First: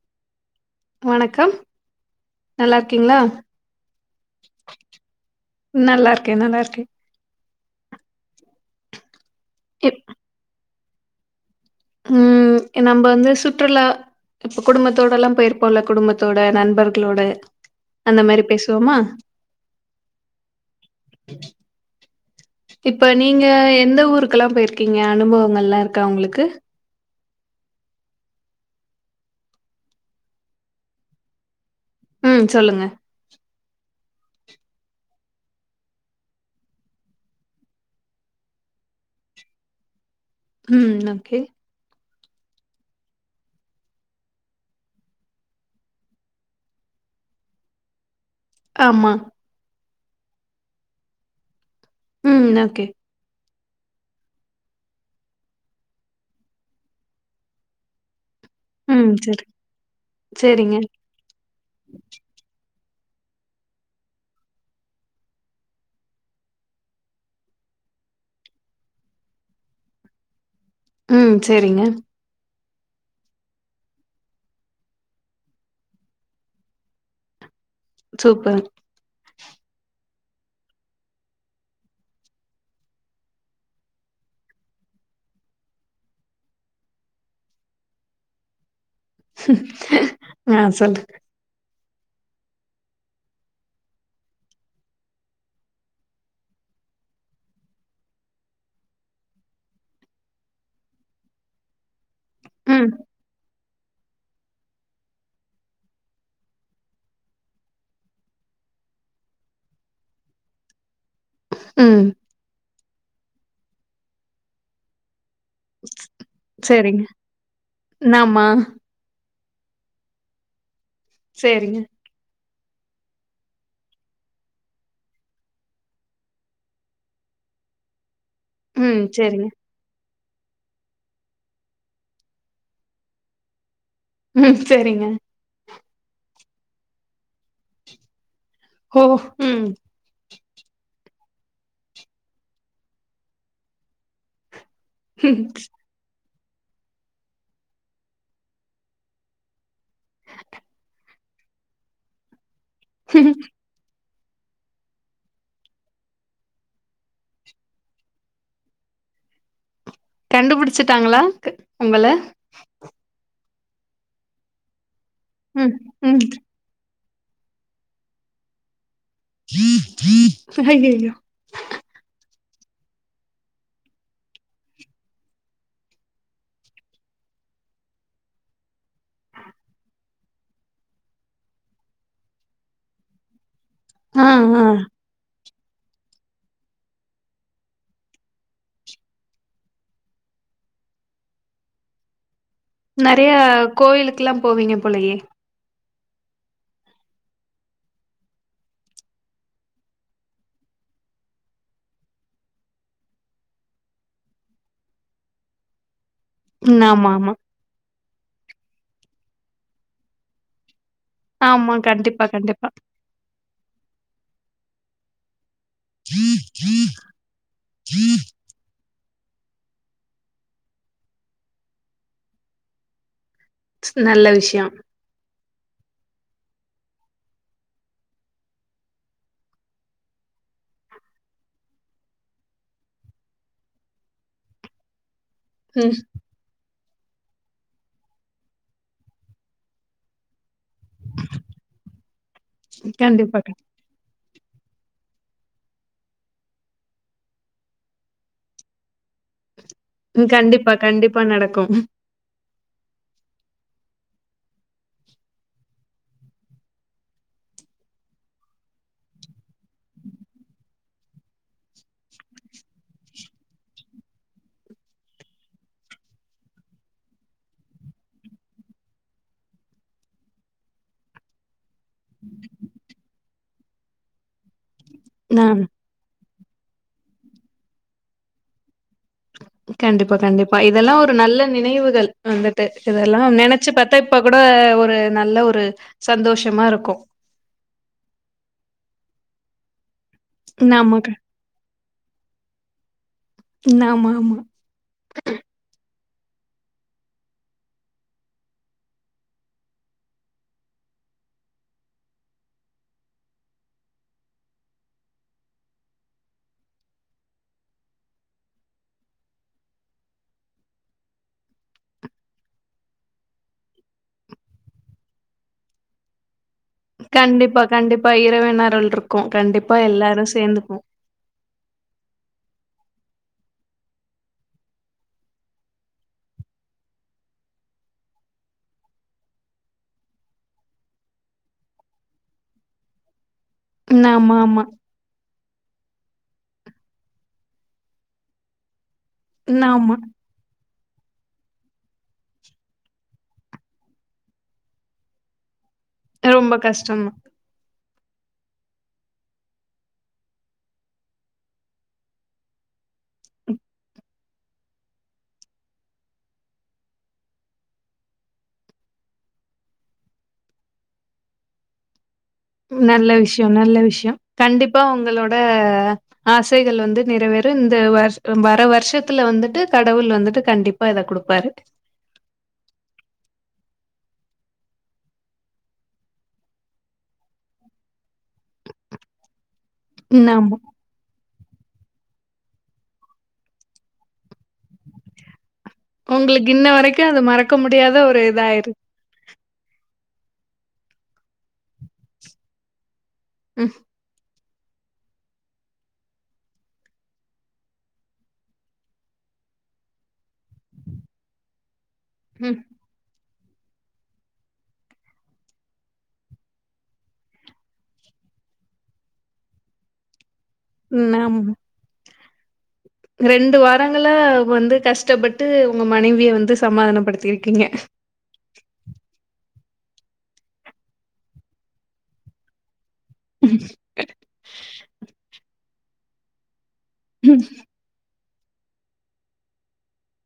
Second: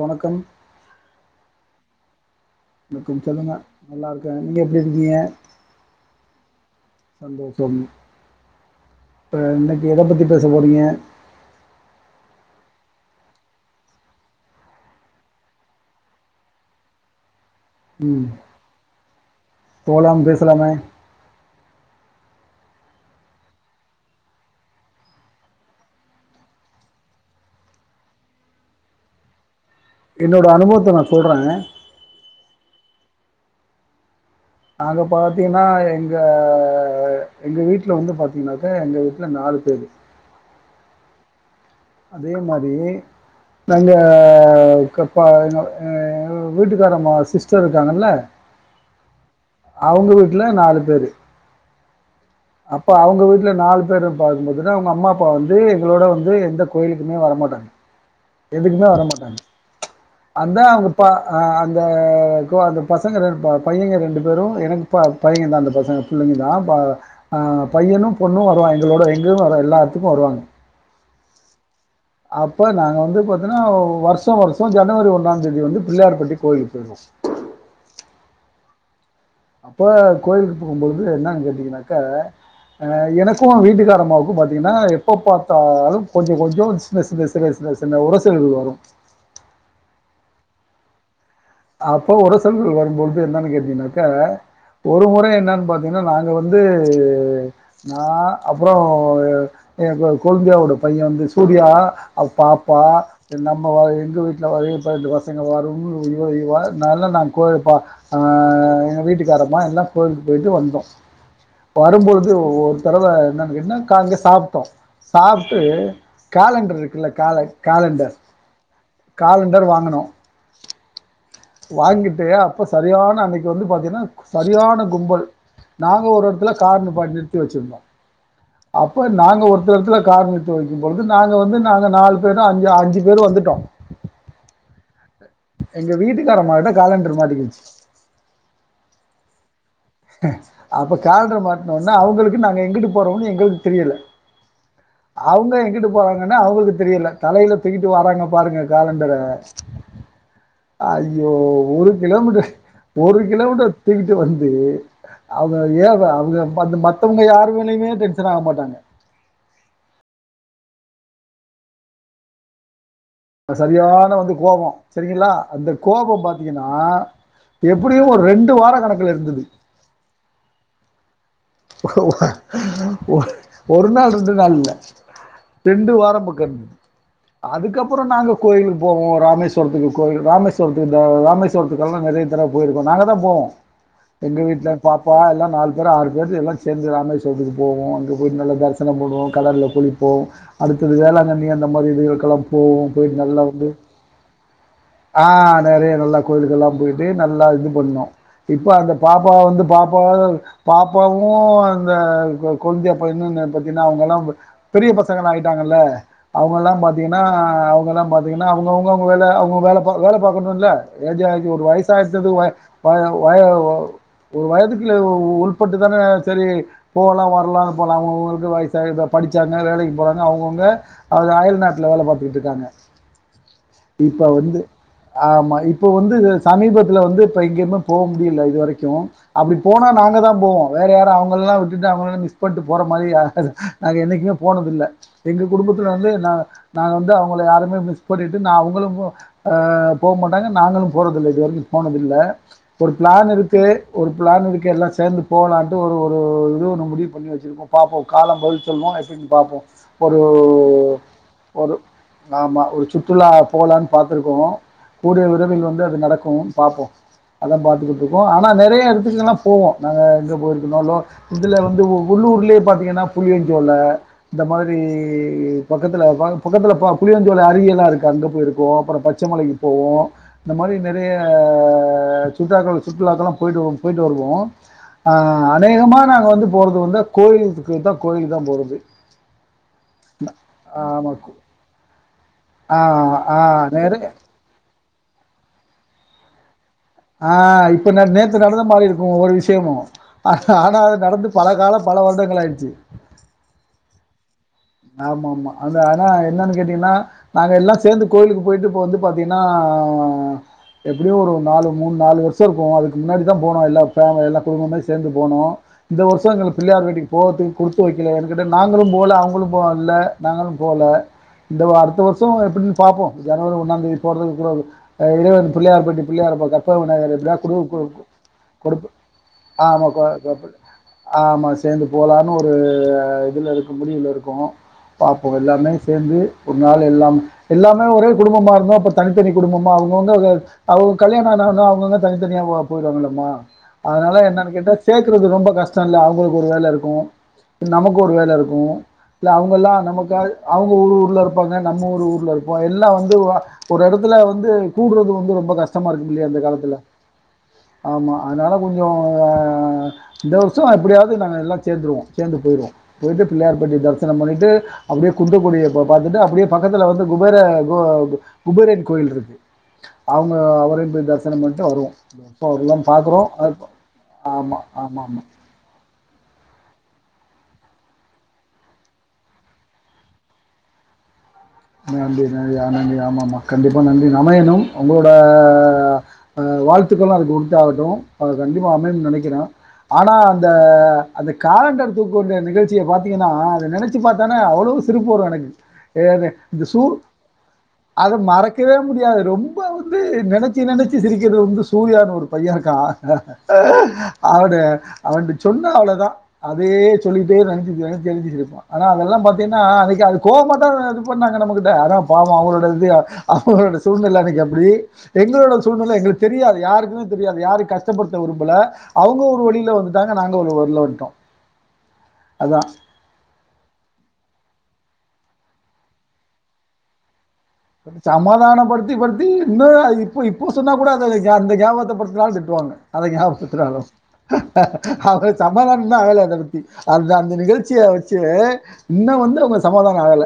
வணக்கம் வணக்கம் நல்லா இருக்கீங்களா வணக்கம் சொல்லுங்க நல்லா இருக்கேன் நீங்க எப்டி இருக்கீங்க நல்லா இருக்கேன் நல்லா இருக்கேன் சந்தோஷம் இப்ப இன்னைக்கு எத பத்தி பேச போறீங்க [inaudible] உம் நம்ம வந்து சுற்றுலா இப்ப குடும்பத்தோடலாம் போயிருப்போம்ல குடும்பத்தோட நண்பர்களோட அந்த உம் மாரி பேசுவோமா போலாம் பேசலாமே இப்ப நீங்க எந்த ஊருக்கேல்லாம் போயிருக்கீங்க அனுபவங்கள்ளாம் இருக்கா உங்களுக்கு என்னோட அனுபவத்த நா சொல்றங்க மேம் உம் சொல்லுங்க நாங்க பாத்தீங்கன்னா எங்க எங்க வீட்ல வந்து பாத்தீங்கன்னாக்கா எங்க வீட்ல நாலு பேரு ம் ஓகே அதே மாரி நாங்க கப்பா வீட்டுக்காரம்மா சிஸ்டர் இருக்காங்கல ஆமா அவங்க வீட்ல நாலு பேரு ம் ஓகே அப்ப அவங்க வீட் நாலு பேரு பாக்கும் போதுதா அவுங்க அம்மா அப்பா வந்து எங்களோட வந்து எந்த கோயிலுக்குமே வரமாட்டாம் எதுக்குமே ம் வரமாட்டாங்க சரி அதான் சரிங்க அவங்க பா அந்த கோ.. பசங்க ரெண் பையங்க ரெண்டு பேரும் எனக்கு ப பையங்கதா அந்த பசங் புள்ளைங்க தான் ஆ.. பையனும் பொண்ணும் வருவாங் எங்களோட எங்கும் வரும் எல்லாத்துக்கும் வருவாங்க ம் செரிங்க அப்ப நாங்க வந்து பாத்தன்னா வருஷம் வருஷம் ஜனவரி ஒன்னாந்தேதி வந்து பிள்ளையார்பட்டி கோயிலுக்கு போயிருவோ சூப்பர் அப்ப கோயிலுக்கு போகும்பொழுது என்னன்னு கேட்டீங்கன்னாக்கா ஆ எனக்கும் வீட்டுக்காரம்மாவுக்கும் பாத்தீங்கன்னா எப்ப பாத்தாலும் கொஞ்ச கொஞ்ச சின்ன சின்ன சின்ன சின்ன சின்ன உரசுகள் வரும் ஆ சொல்லு அப்போ உரசல்கள் வரும்பொழுது என்னன்னு கேட்டீங்கனாக்க ஒரு முறைஎன்னன்னு பாத்தீங்கன்னா நாங்க வந்து நான் அப்றம் என் கொழுந்தியாவோட பையன் வந்து சூர்யா அவ பாப்பா ம் என்ன எங்க வீட்ல வா ரெண்டு பசங்க வரும் இவா நல்ல நான் கோ பா ஆ.. எங்க வீட்டுக்காரமா எல்லா கோயிலுக்கு போயிட்டு வந்தோம் ம் வரும்பொழுது தரவ என்னு [unintelligible] சாப்ட்டோம் சாப்ட்டு கேலண்டர் சரிங்க இருக்குல்ல கால கேலண்டர் ஆமா காலண்டர் வாங்குணோ சரிங்க வாங்கிட்டு இப்ப சரியான அன்னக்கி வந்து பாத்தீங்கன்னா சரியான கும்பல் நாங்க ஒரு எடத்துல கார் நிப்பா நிறுத்தி வச்சிருந்தோம் ம் அப்ப நாங்க சரிங்க ஒருத்தடத்துல காரணித்து வக்கிம்போது நாங்க வந்து நாங்க நாலு பேரு அஞ்சு அஞ்சி பேரு வந்துட்டோ ம் சரிங்க எங்க வீடு ஏறமாட காலண்டுரு மாட்டிக்கிச் கோ ம் அப்போ கால்ற மாட்னோன்னா அவங்களுக்கு நாங்க எங்குட்டு போறோன்னு எங்கள்க்கு தெரியல அவுங்க இங்கிட்டு போறாங் நன்னு அவுங்களுக்கு தெரியல தலையில் தூக்கிட்டு வறாங்க பாருங்க காலண்டர ஐயோ ஒரு கிலோமீட்டு ஒரு கிலோமீட்ட தூகிட் டு வந்து அவுங்க ஏவ அவுங்க பந்து மத்தவுங்க யார் மேலயுமே டென்ஷன் ஆக மாட்டாங்க கண்டுபுடுச்சிட்டாங்களா உங்கள சரியான வந்து கோவொ செரிங்களா அந்த ம் கோபொ ம் பாத்தீங்கனா எப்புடியு ஒரு ரெண்டு வார கணக் ஹையய்யோ ஒ ஒரு நாள் ரெண்டு நாள் இல்ல ரெண்டு வாரம்புகன் அதுக்கப்புற நாங்க கோயிலுக்கு போவோ ராமேஸ்வரத்துக்கு கோயல் ராமேஸ்வரத்துக் இந்த ராமேஸ்வரத்துக்கெல்லா நறைய பெரா போயிருக்கோ நாங்கதா போவோ ஆ எங்க ஆ வீட்ல பாப்பா எல்லா நாலு இங்கதா ஆறு [unintelligible] இல்லாட்டி எல்லாம் சேர்ந்து ராமேஸ்வரத்துக்கு போவோம் அங்கே போய் நல்ல தரிசனம் போடுவோம் கடல்ல குளிப்போம் அடுத்தது வேளாங்கண்ணி அந்த மாதிரி இதுகளுக்கெல்லாம் போவோம் போயிட்டு நெறைய நல்லா வந்து கோயிலுக்குல்லா போவீங்க போலயே ஆ நெறையா நல்லா கோயிலுக்கெல்லாம் போயிட்டு நல்லா இது பண்ணோம் இப்ப அந்த பாப்பா வந்து பாப்பாவ பாப்பா பாப்பாவும் அந்த கொழுந்தியா பயனும் என்னென்னு பாத்தீங்கன்னா அவங்க எல்லாம் பெரிய பசங்களா ஆயிட்டாங்கல்ல அவுங்க எல்லாம் ம் ஆமா பாத்தீங்கன்னா ஆமா அவங்கெலாம் பாத்தீங்கன்னா அவுங்க அவுங்க வேலை அவுங்க வேலை வேலை பாக்கணுமில்ல ஏஜ் ஆயிருச்சு ஒரு ஆமா கண்டிப்பா வயசாயிருச்சுது கண்டிப்பா வாயா வய [unintelligible] ஒரு வயதுக்குள்ள இது ஒரு உ பட்டு தானே சரி போகலாம் வரலாம்னு போலம் உங்களுக்கும் வயசாகது படிச்சாங்க வேலைக்கு போறாங்க அவங்கவுங்க அவுங்க அயல் நாட்டுல வேலை பாத்துகிட்டு இருக்காங்க நல்ல இப்ப வந்து விஷயம் ஆமா இப்போ வந்து சமீபத்தில வந்து இப்ப எங்கேயுமே போக முடியல இது வரைக்கும் அப்படி போனா நாங்க தான் போவோம் வேற யாரும் அவங்கெல்லாம் விட்டுட்டு அவங்கெல்லாம் மிஸ் பண்ணிட்டு போற மாதிரி யாரு நாங்க என்னைக்குமே போனதில்லை எங்க குடும்பத்துல ம் வந்து நான் நாங்க வந்து அவங்கள யாருமே மிஸ் பண்ணிட்டு நான் அவங்களும் அ போக மாட்டாங்க நாங்களும் போறதில்ல இதுவரைக்கும் போனதில்ல ஒரு பிளான் கண்டிப்பா கண் இருக்கு ஒரு பிளான் இருக்கு எல்லா சேந்து போலான்ட்டு ஒரு ஒரு இது ஒன்னு முடிவு பண்ணி வச்சுருக்கோ பாப்போ காலம் பதில் சொல்லு எப்படின் பாப்போ உம் கண்டிப்பா கண்டிப்பா நடக்கும் ஆமா ஒரு சுற்றுலா போலனு பார்த்துருக்கோ கூடிய விறவில் வந்து அது நடக்கு பார்ப்போ அதா பார்த்துக்கிட்டுருக்கோ ஆனா நிறைய இடத்துக்கலா போவோ நாங்க அங்க போய் இருக்கனாலு இதுல வந்து உள்ளுர்லியே பாத்திங்கன்னா புளியஞ்சசோல இந்த மாரி பக்கத்துல பக்கத்துல புளியஞ்சோல அருவி எல்லா இருக்கு அங்க போயிருக்கோ அப்ரோ பச்சைமலைக்கு போவோ இந்த மாரி நறைய ஆஹ் சுற்றுளாக்கள சுற்றுலாக்கள போய்ட்டு வருவோ, போய்ட்டு வருவோ. ஆ ஆஹ் அநேகமா நாங்க வந்து போறது வந்து கோயிலுக்கு தா, கோயில தா போறது. கண்டிப்பா, கண்டிப்பா. இதெல்லா ஆமா ஒரு கு- நல்ல நினைவுகள் வந்துட்டு ஆஹ் இதெல்லா ஆஹ் நெனைச்சு பாத்தா நிறைய இப்ப கூட ஒரு ஒரு நல்ல ஒரு சந்தோஷமா இருக்க ஆஹ் இப்ப நே நேத்து நடந்த மாரி இருக்கு. ஒவ்வொரு விசயமு ஆஹ் ஆனா அது ஆமா நடந்து பல காலோ, பல வருடங்கள் ஆயிடுச்சி. ஆமா ஆமா ஆமா ஆமா அந்த ஆஹ் என்னனு கேட்டீங்னா நாங்க எல்லா சேந்து கோயிலுக்கு போயிட்டு இப்ப வந்து பாத்திங்னா ஆஹ் எப்டியு ஒரு நாலு, மூணு, நாலு வருஷோ இருக்கு. அதுக்கு முன்னாடி தா போனோ எல்லா ஃபேமிலி எல்லா குடும்பமே சேந்து போனோ. இந்த வருஷோ எங்களுக்கு பிள்ளையார்பட்டிக்கு போகதுக்கு குடுத்து வக்கல. கிட்டத்தட்ட நாங்களு போகல அவங்களும் போ போவோ ல்ல நாங்களு போல. இந்த அடுத்த வருஷோ எப்டினு பாப்போ ஜனவரி ஒண்ணாந் தேதி போறதுக்கு கூட இறைவன் பிள்ளையார்பட்டி பிள்ளையார பாக்க கண்டிப்பா, கண்டிப்பா இரவு கொடு- நெரல் இருக்கு. கண்டிப்பா எல்லாரு சேந்து போவோ. சேந்து போலான்னு ஒரு ஹ் இதில இருக்கு முடிவுல இருக்கு. போ, பாப்போ எல்லாருமே சேர்ந்து ஒரு நாள் எல்லா எல்லாமே ஒரே குடும்பம்மா இருந்தோ. இப்ப தனித்தனி குடும்பம்மா அவங்கவுங்க அவங்க கல்யாண ஆ அவங்கவங்க தனித்தனியா போய்ருவாங்க இல்லம்மா. அதனால ஆமா என்னனு ஆமா கேட்டா சேக்கறது ரொம்ப கஷ்ட் சன்ல அவங்களுக்கு ஒரு வேல இருக்கு. நமக்கு ஒரு வேல இருக்கு. இல்ல அவங்கல்லா ஆமா நமக்காது அவங்க ஊர் ஊர்ல இருப்பாங்க. நம்ம ஒரு ஊர்ல இருப்போ. எல்லா வந்து ஆஹ் ஒரு எடத்துல வந்து கூடுறது வந்து ரொம்ப கஷ்ட. ஷ்டமா இருக்கு இல்லையா இந்த ரொம்ப காலத்துல. கஷ்டம்தான் ஆமா, அதனால கொஞ்சோ ஆஹ் இந்த வருஷோ எப்டியாவது நாங்க எல்லா சேந்துருவோ. சேந்து போய்ருவோ. போய்ட்டு பிள்ளையார்பட்டி பஸ் தர்சனம் பண்ணிட்டு அப்டியே குன்றக்குடிய பா-பாத்துட்டு, அப்டியே பக்கத்துல வந்து குபேர கோ-குபேரன் கோயில் இருக்கு. அவங்க அவரயும் போய் தரிசனம் பண்ணிட்டு வருவோ. வரலான்னு நல்ல பாக்குறோ விஷ்யோ, நல்ல விஷ்யோ. ஆமா கண்டிப்பா ஆமா ஆமா ஒங்களோட ஆசைகள் வந்து நிறைவேற. இந்த வருஷ வர வருஷத்துல வந்துட்டு கடவுள் வந்துட்டு கண்டிப்பா இத குடுப்பாரு. நன்றி நன்றி ஆஹ் நன்றி ஆமா ஆமா கண்டிப்பா நன்றி அமையணும். உங்களோட அஹ் அஹ் வாழ்த்துக்கள்ளும் அதுக்கு உரித்தாகட்டும் கண்டிப்பா அமையணும்னு நெனைக்ற. ஆனா ம் அந்த, ஆமா அந்த காலண்டர் தூக்கு வந்து நிகழ்ச்சிய பாத்தீங்கன்னா அத நெனச்சி பாத்தானே அவ்வளவு சிரிப்பு வரும் எனக்கு. ஏது உங்களுக்கு இன்ன வரைக்கு அது மறக்க முடியாத ஒரு இதாயிரு இப்ப வந்து நெனச்சி நெனச்சி சிரிக்கிறது வந்து சூர்யான்னு ஒரு பைய இருக்கா. ம் ஆஹ்ஹ அவட அவன்ட சொன்னா அவ்ளதா. அதே சொல்லிட்டே நெனைச்சி நெனச்சி தெரிஞ்சட்டு இருப்பான். ஆனா அதெல்லா பாத்தீங்ன்னா அன்னக்கி அது கோவமாத்தா புக் பண்ணாங்க நம்மக்கிட்ட அதா பாவம் ம் அவங்களோட இது அ அவங்களோட சூழ்நெலை அன்னக்கி அப்டி. எங்களோட சூழ்நெலை எங்களுக்கு தெரியாது, யாருக்குமே தெரியாது யாரு கஷ்டப்படுத்த விரும்பல. அவுங்க ஒரு வழில வந்துட்டாங்க, நாங்க ங்க ஒரு வழில வன்டோம் ம் அதான் ரெண்டு வாரங்கள்ள வந்து கஷ்டப்பட்டு உங்க மனைவிய வந்து சமாதானப்படுத்தி சமாதானம் படுத்தி படுத்தி இன்னு இப்ப இப்போ சொன்னா கூட அத அந்த கேபத்த படுத்தினா கூட திட்டுவாங்க அத ஞாபகபடுத்துனாலும் அவ சம் சமாதானம் தான் ஆகல அத பத்தி அத்தா அந்த நிகழ்ச்சிய வச் சு இன்னு வந்து அவுங்க சமாதானம் ஆகல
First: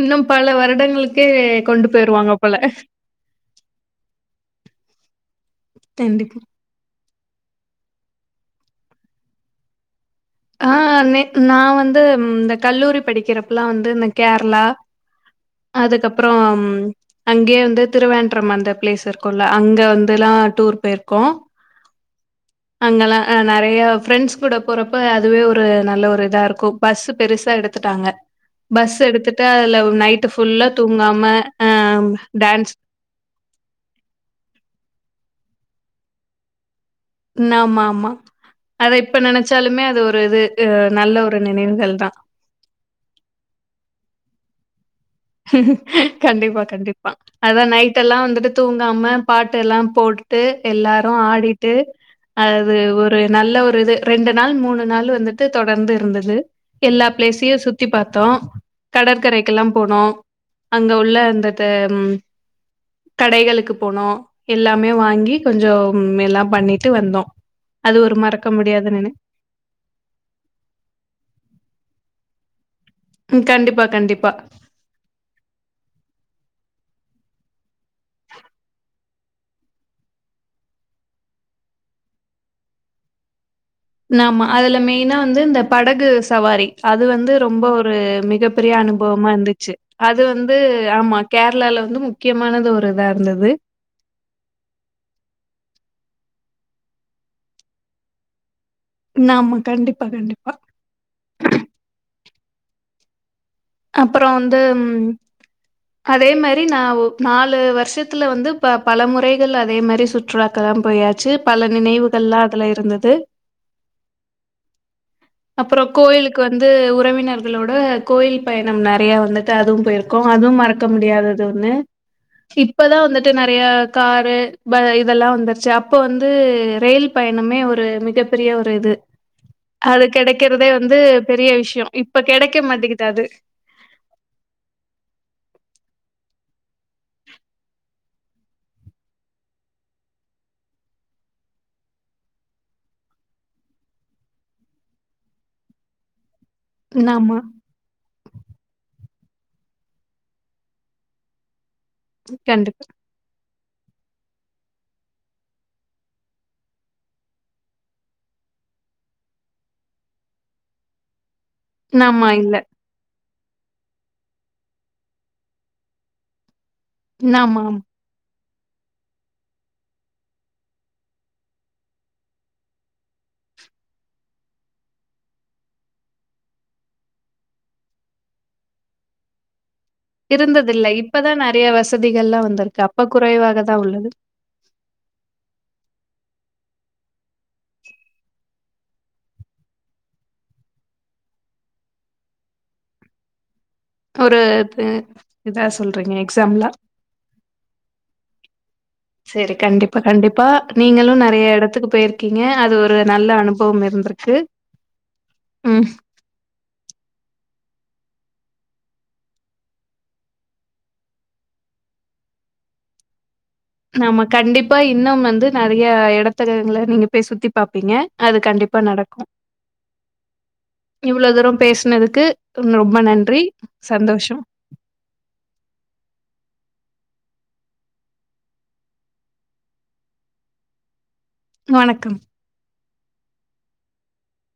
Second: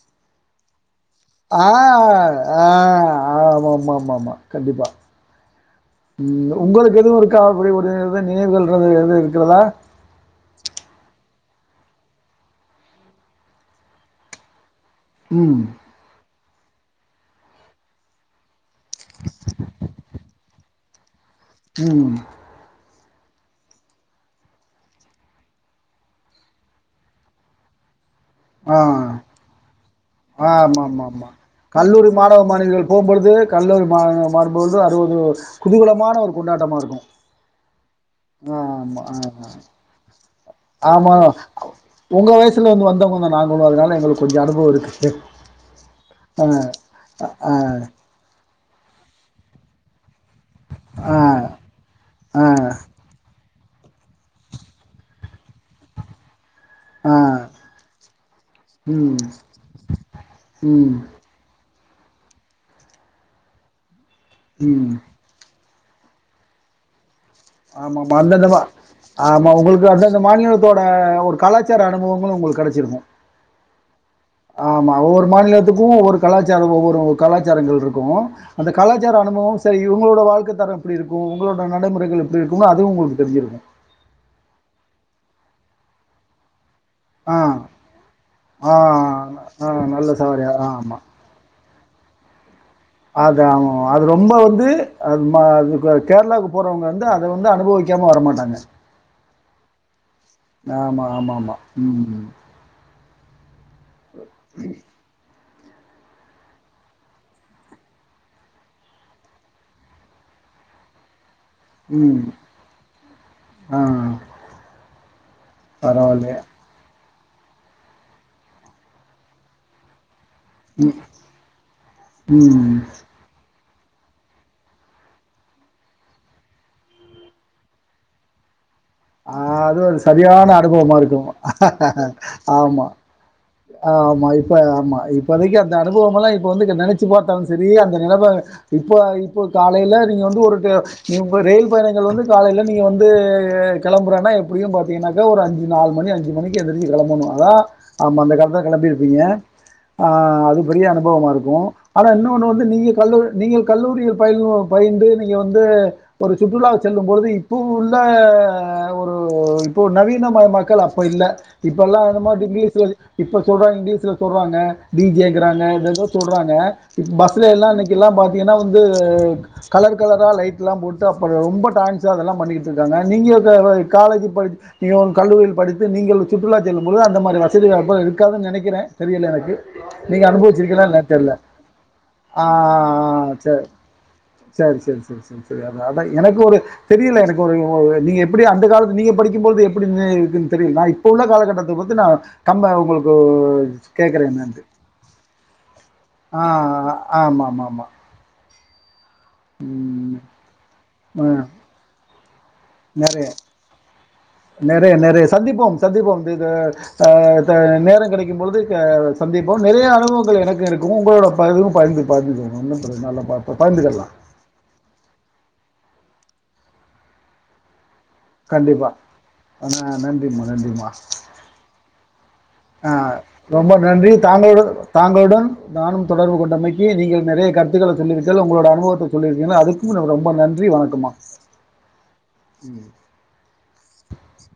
இன்னும் பல வருடங்களுக் ஆஹ் ஆஹ் ஆமாமாமாமா கண்டிப்பா கண்டிப்பா. உம் உங்களுக்கு எதுவு இரு கா அப்டி ஒரு இது நினைவுகள்ன்றது எதும் இருக்கிறதா ஆ நே நா வந்து இந்த கல்லூரி படிக்கிறப்பல்லாம் வந்து இந்த கேரளா ம், அதுக்கப்புறம் ம் அங்கேயே வந்து திருவேண்டரம் அந்த பிளேஸ் இருக்குல அங்க வந்துல்லா டூர் போயிருக்கோ உம் அங்கெல்லா நெறைய ஃப்ரெண்ட்ஸ் கூட போறப்ப அதுவே ஒரு நல்ல ஒரு இதா இருக்கும் பஸ்ஸு பெருசா எடுத்துட்டாங்க பஸ் எடுத்துட்டு அதுல நைட் ஆஹ் ஆமாமாமா கல்லூரி மாணவ டான்ஸ் மாணவிகள் போகும்பொழுது கல்லூரி மாணவ மாற்பொழுது அது ஒரு குதுகலமான ஒரு கொண்டாட்டமா இருக்கு ஆமா ஆமா ஆ அத ஆமா இப்ப ஆமா நெனைச்சாலுமே அது ஒரு இது அ ஆமா நல்ல ஒரு நினைவுகள் தா உங்க வயசுலந்து வந்தவங்க தா நாங்களு அதுனால எங்களுக்கு கொஞ்ச அனுபவம் இருக்கு ஆ. கண்டிப்பா கண்டிப்பா அ ஆ அதா நைட் எல்லாம் வந்துட்டு தூங்காம பாட்டு எல்லாம் போட் டு எல்லாரு ஆ ஆடிட்டு ஆ அது ஒரு நல்ல ஒ து ரெண்டு நாள் மூணு நாள் வந்துட்டு தொடர்ந்து இருந்தது எல்லா ஆ. பிளேஸையு சுத்தி பாத்தோம் ம், கடற்கரைக்கெல்லாம் போனோ அங்க ம், உள்ள அந்த த ம் கடைகளுக்கு போனோம் எல்லாமே ம். வாங்கி கொஞ்சோ உம் எல்லா பண்ணிட்டு வந்தோ ஆமாமாம அந்தந்தமா ஆமா உங்களுக்கு அந்தந்த மாநிலத்தோட ஒரு கலாச்சார அனுபவங்களு உங்களுக் இருக்கூ ம் கண்டிப்பா, கண்டிப்பா. ஆமா ஒவ்வொரு மாநிலத்துக்கு ஒவ்வொரு கலாச்சாரோ ஒவ்வொரு கலாச்சாரங்கள் இருக்கோ அந்த கலாச்சார அனுபவோ சேரி இவுங்களோட வாழ்க தரோ எப்டி இருக்கோ உங்களோட நடைமுறைகள் இருக்குமோ அதுவு உங்களுக்கு தெரிஞ்சிருக்கோ மா அதுல மெயினா வந்து இந்த படகு சவாரி அது வந்து ஆ ரொம்ப ஒரு மிகப்பெரிய ஆ அனுபவமா இருந்துச்சு ஆ நல்ல அது சவாரி வந்து ஆமா கேரளால இன்னு முக்கியமானது ஒன்னு அத்தா ஆமாம்மா அது ரொம்ப வந்து [unintelligible] கேரளாவுக்கு போறவங்க வந்து அத வந்து அனுபவிக்காம வரமாட்டாங்க ஆமா. கண்டிப்பா, கண்டிப்பா. ஆமா ஆமா ஆமா உம் அப்புறோ வந்து ம் அதே மாரி நா ஒ நாலு வருஷத்துல வந்து பல முறைகள் அதே மாரி சுற்றுலாக்கலாம் போயாச்சி பல ம் நினைவுகள்லா அதுல இருந்தது ஆ அப்றோ பரவால்லையே கோயிலுக்கு வந்து உறவி உறவினர்களோட கோயில் பயணம் நெறைய வந்துட்டு அதுவும் போயிருக்கோ அதுவும் இருக்க முடியாதது ஒண்ணு ம் ம் இப்பதா வந்துட்டு நெறைய காரு பைய் இதெல்லா வந்துருச்சு அப்போ வந்து ரயில் பயணமே ஒரு மிகப்பெரிய ஒரு இது ஆ ஒரு அது சரியான கிடைக்கறதே அனுபவமா வந்து இருக்கும். பெரிய விஷயோ இப்ப கெடைக்க ஆமா, மாட்டேங்குது அது ஆமா இப்ப ஆமா இப்பதைக்கு அந்த அனுபவமெல்லா இப்ப வந்து நெனைச்சு பாத்தாலு சேரி அந்த நிலம இப்ப இப்ப காலையில நீங்க வந்து ஒரு ரயில் பயணங்கள் வந்து காலையில நீங்க வந்து கிளம்புறோன்னா எப்டியு பாத்தீங்கன்னாக்கா ஒரு அஞ்சு நாலு மணி அஞ்சு மணிக்கு எந்திரிச்சி கிளம்புனா ஆமா தா ஆமா அந்த காலத்துல கிளம்பி யிருப்பீங்க அது பெரிய அனுபவமா இருக்கோ ஆனா இன்னொன்னு வந்து கண்டிப்பா நீங்க கல்ல நீங்க கல்லூரிகள் பயிலு பயின்று நீங்க வந்து ஒரு சுற்றுலா செல்லும் பொழுது இப்போ உள்ள ஆ ஒரு இப்போ நவீனமயமாக்கள் அப்ப இல்ல இப்பெல்லா ஆமா என்னமோ இல்ல [unintelligible] இப்ப சொல்றாங் இங்கிலீஸ்ல சொல்றாங்க டி ஜே ங்கறாங்க ஏதேதோ சொல்றாங்க பஸ்ல ஆமா எல்லா ஆமா இன்னைக்கெல்லா பா இங்கனா வந்து கலர் கலரா லைட்லா போட்டு அப்பற ரொம்ப டான்ஸ் அதெல்லா பண்ணிட்டு இருந்தாங்க. நீங்க த அ காலேஜு ப நீங்க ஒரு கல்லூரியில் படித்து நீங்கள் சுற்றுலா செல்லும் பொழுது அந்த மாரி வசதி சரி அப்பற இருக்காதுன் நெனைக்கறே தெரில எனக்கு நீங்க அனுபவிச்சிருக்கீங்களா இருந்ததில்ல என்னன்னு இப்பதா தெரியல நெறைய வசதிகள்லா ஆ வந்திருக்கு அப்ப சரி குறைவாக தா உள்ளது சரி சரி சரி சரி சரி அதா அதா எனக்கு ஒரு தெரியல எனக்கு ஒரு [unintelligible] நீங்க எப்பிடி அந்த காலத்து பி ஏ படிக்கும்போழ்து எப்டி [unintelligible] இருக்குன் தெரில நா இப்ப உள்ள காலகட்டத்துக் வந்து நா கம்பே உங்களுக்கு கேட்கறேன் ஒரு இது இதா சொல்றிங்க ஆஹ் ஆ ஆமா ஆமா ஆமா செரி கண்டிப்பா கண்டிப்பா நீங்களு நெறைய எடத்துக்கு போயிருக் நெறைய நெறைய நெறைய சந்திப்போம் ம் சந்திப்போம் இது ஆ த நேரங் கெடைக்கு க் பொழுது ஹா ஹாவ் சந்திப்போ நெறைய அனுபவங்கள் எனக்கூ இருக்கோ உங்களோட. [unintelligible] நாம கண்டிப்பா இன்னம் வந்து. நறைய எடத்தகங்கள நீங்க பேய் சுத்திப்பாப்பீங்க. அது கண்டிப்பா நடக்கத ஆஹ், நன்றிம்மா இவ்ளோ தூரோ பேசுனதுக்கு. ஆ ரொம்ப நன்றி. ரொம்ப நன்றி சந்தோஷம். தாங்களுடன் தாங்களுடன் நானும் தொடர்பு கொண்டமைக்கி நீங்கள். நெறைய கருத்துக்கல சொல்லிருக்கைல உங்களோட அனுபவத்த சொல்லிருக்கீங்கல அதுக்கும் ரொம்ப நன்றி வணக்கம்மா. வணக்கம். ம்